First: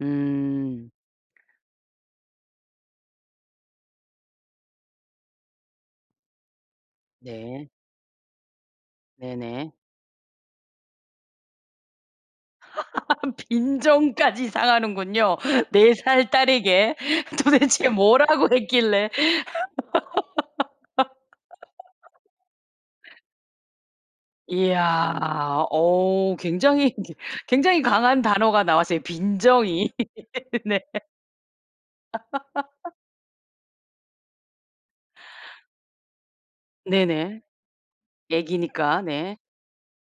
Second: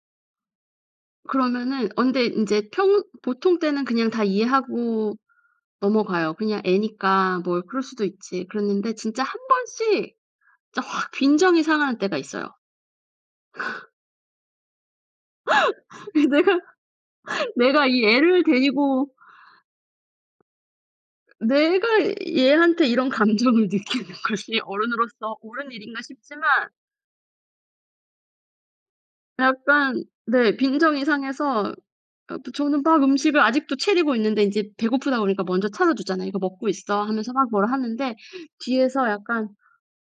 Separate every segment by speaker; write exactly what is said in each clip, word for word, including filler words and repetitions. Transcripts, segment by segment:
Speaker 1: 음.
Speaker 2: 그러면은 언제 인제 평 보통 때는 그냥 다 이해하고 넘어가요. 그냥 애니까 뭐
Speaker 1: 네.
Speaker 2: 그럴 수도 있지. 그랬는데 진짜 한
Speaker 1: 네네.
Speaker 2: 번씩 진짜 확 빈정이 상하는 때가 있어요.
Speaker 1: 빈정까지 상하는군요. 네 살
Speaker 2: 내가,
Speaker 1: 딸에게
Speaker 2: 내가
Speaker 1: 도대체
Speaker 2: 이 애를
Speaker 1: 뭐라고
Speaker 2: 데리고
Speaker 1: 했길래.
Speaker 2: 내가 얘한테 이런 감정을 느끼는 것이
Speaker 1: 이야,
Speaker 2: 어른으로서 옳은 일인가
Speaker 1: 어
Speaker 2: 싶지만
Speaker 1: 굉장히 이제 굉장히 강한 단어가 나왔어요. 빈정이.
Speaker 2: 약간 네
Speaker 1: 네.
Speaker 2: 빈정이 상해서 아 저는 막 음식을 아직도 채리고 있는데 인제 배고프다 그러니까 먼저 찾아주잖아요. "이거 먹고 있어." 하면서
Speaker 1: 네네.
Speaker 2: 막 뭐라 하는데
Speaker 1: 얘기니까,
Speaker 2: 뒤에서
Speaker 1: 네.
Speaker 2: 약간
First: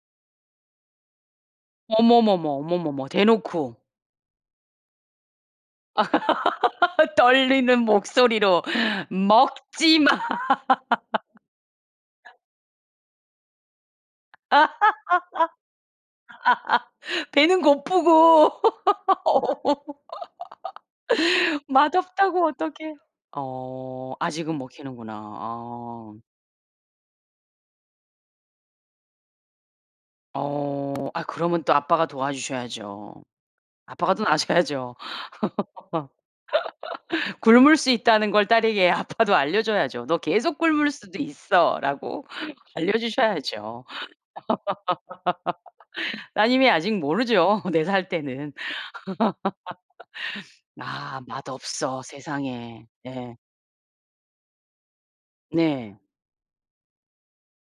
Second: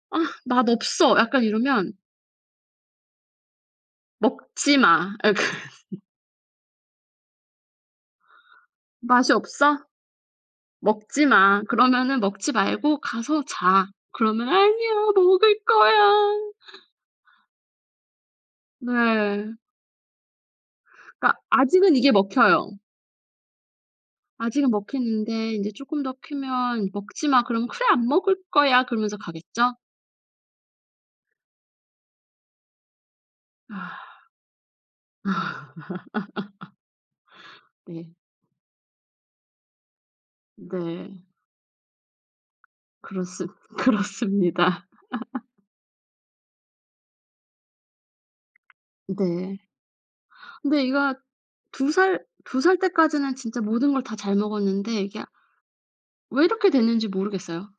Speaker 2: "아 맛없어." 약간 이러면
Speaker 1: 어머머머, 어머머머 대놓고.
Speaker 2: "먹지 마." 아 약간
Speaker 1: 떨리는 목소리로
Speaker 2: "맛이 없어?
Speaker 1: 먹지 마.
Speaker 2: 먹지 마. 그러면은 먹지 말고 가서 자." 그러면 "아니야 먹을 거야."
Speaker 1: 배는 고프고.
Speaker 2: 네. 그니까 아직은 이게
Speaker 1: 맛없다고
Speaker 2: 먹혀요.
Speaker 1: 어떻게 어 아직은
Speaker 2: 아직은
Speaker 1: 먹히는구나.
Speaker 2: 먹히는데 인제 쪼끔
Speaker 1: 아.
Speaker 2: 더 크면 "먹지마." 그럼 "그래 안 먹을 거야." 그러면서 가겠죠.
Speaker 1: 어 아 그러면 또 아빠가 도와주셔야죠.
Speaker 2: 아.
Speaker 1: 아빠가 또 아셔야죠.
Speaker 2: 아.
Speaker 1: 굶을 수
Speaker 2: 네.
Speaker 1: 있다는 걸 딸에게 아빠도 알려줘야죠. "너 계속 굶을 수도
Speaker 2: 네.
Speaker 1: 있어."라고
Speaker 2: 그렇습
Speaker 1: 알려주셔야죠.
Speaker 2: 그렇습니다.
Speaker 1: 따님이 아직 모르죠. 네 살 때는.
Speaker 2: 네. 근데 얘가
Speaker 1: "아
Speaker 2: 두
Speaker 1: 맛없어."
Speaker 2: 살 두 살
Speaker 1: 세상에.
Speaker 2: 때까지는
Speaker 1: 예.
Speaker 2: 진짜 모든 걸 다 잘 먹었는데 이게
Speaker 1: 네.
Speaker 2: 왜 이렇게 됐는지 모르겠어요.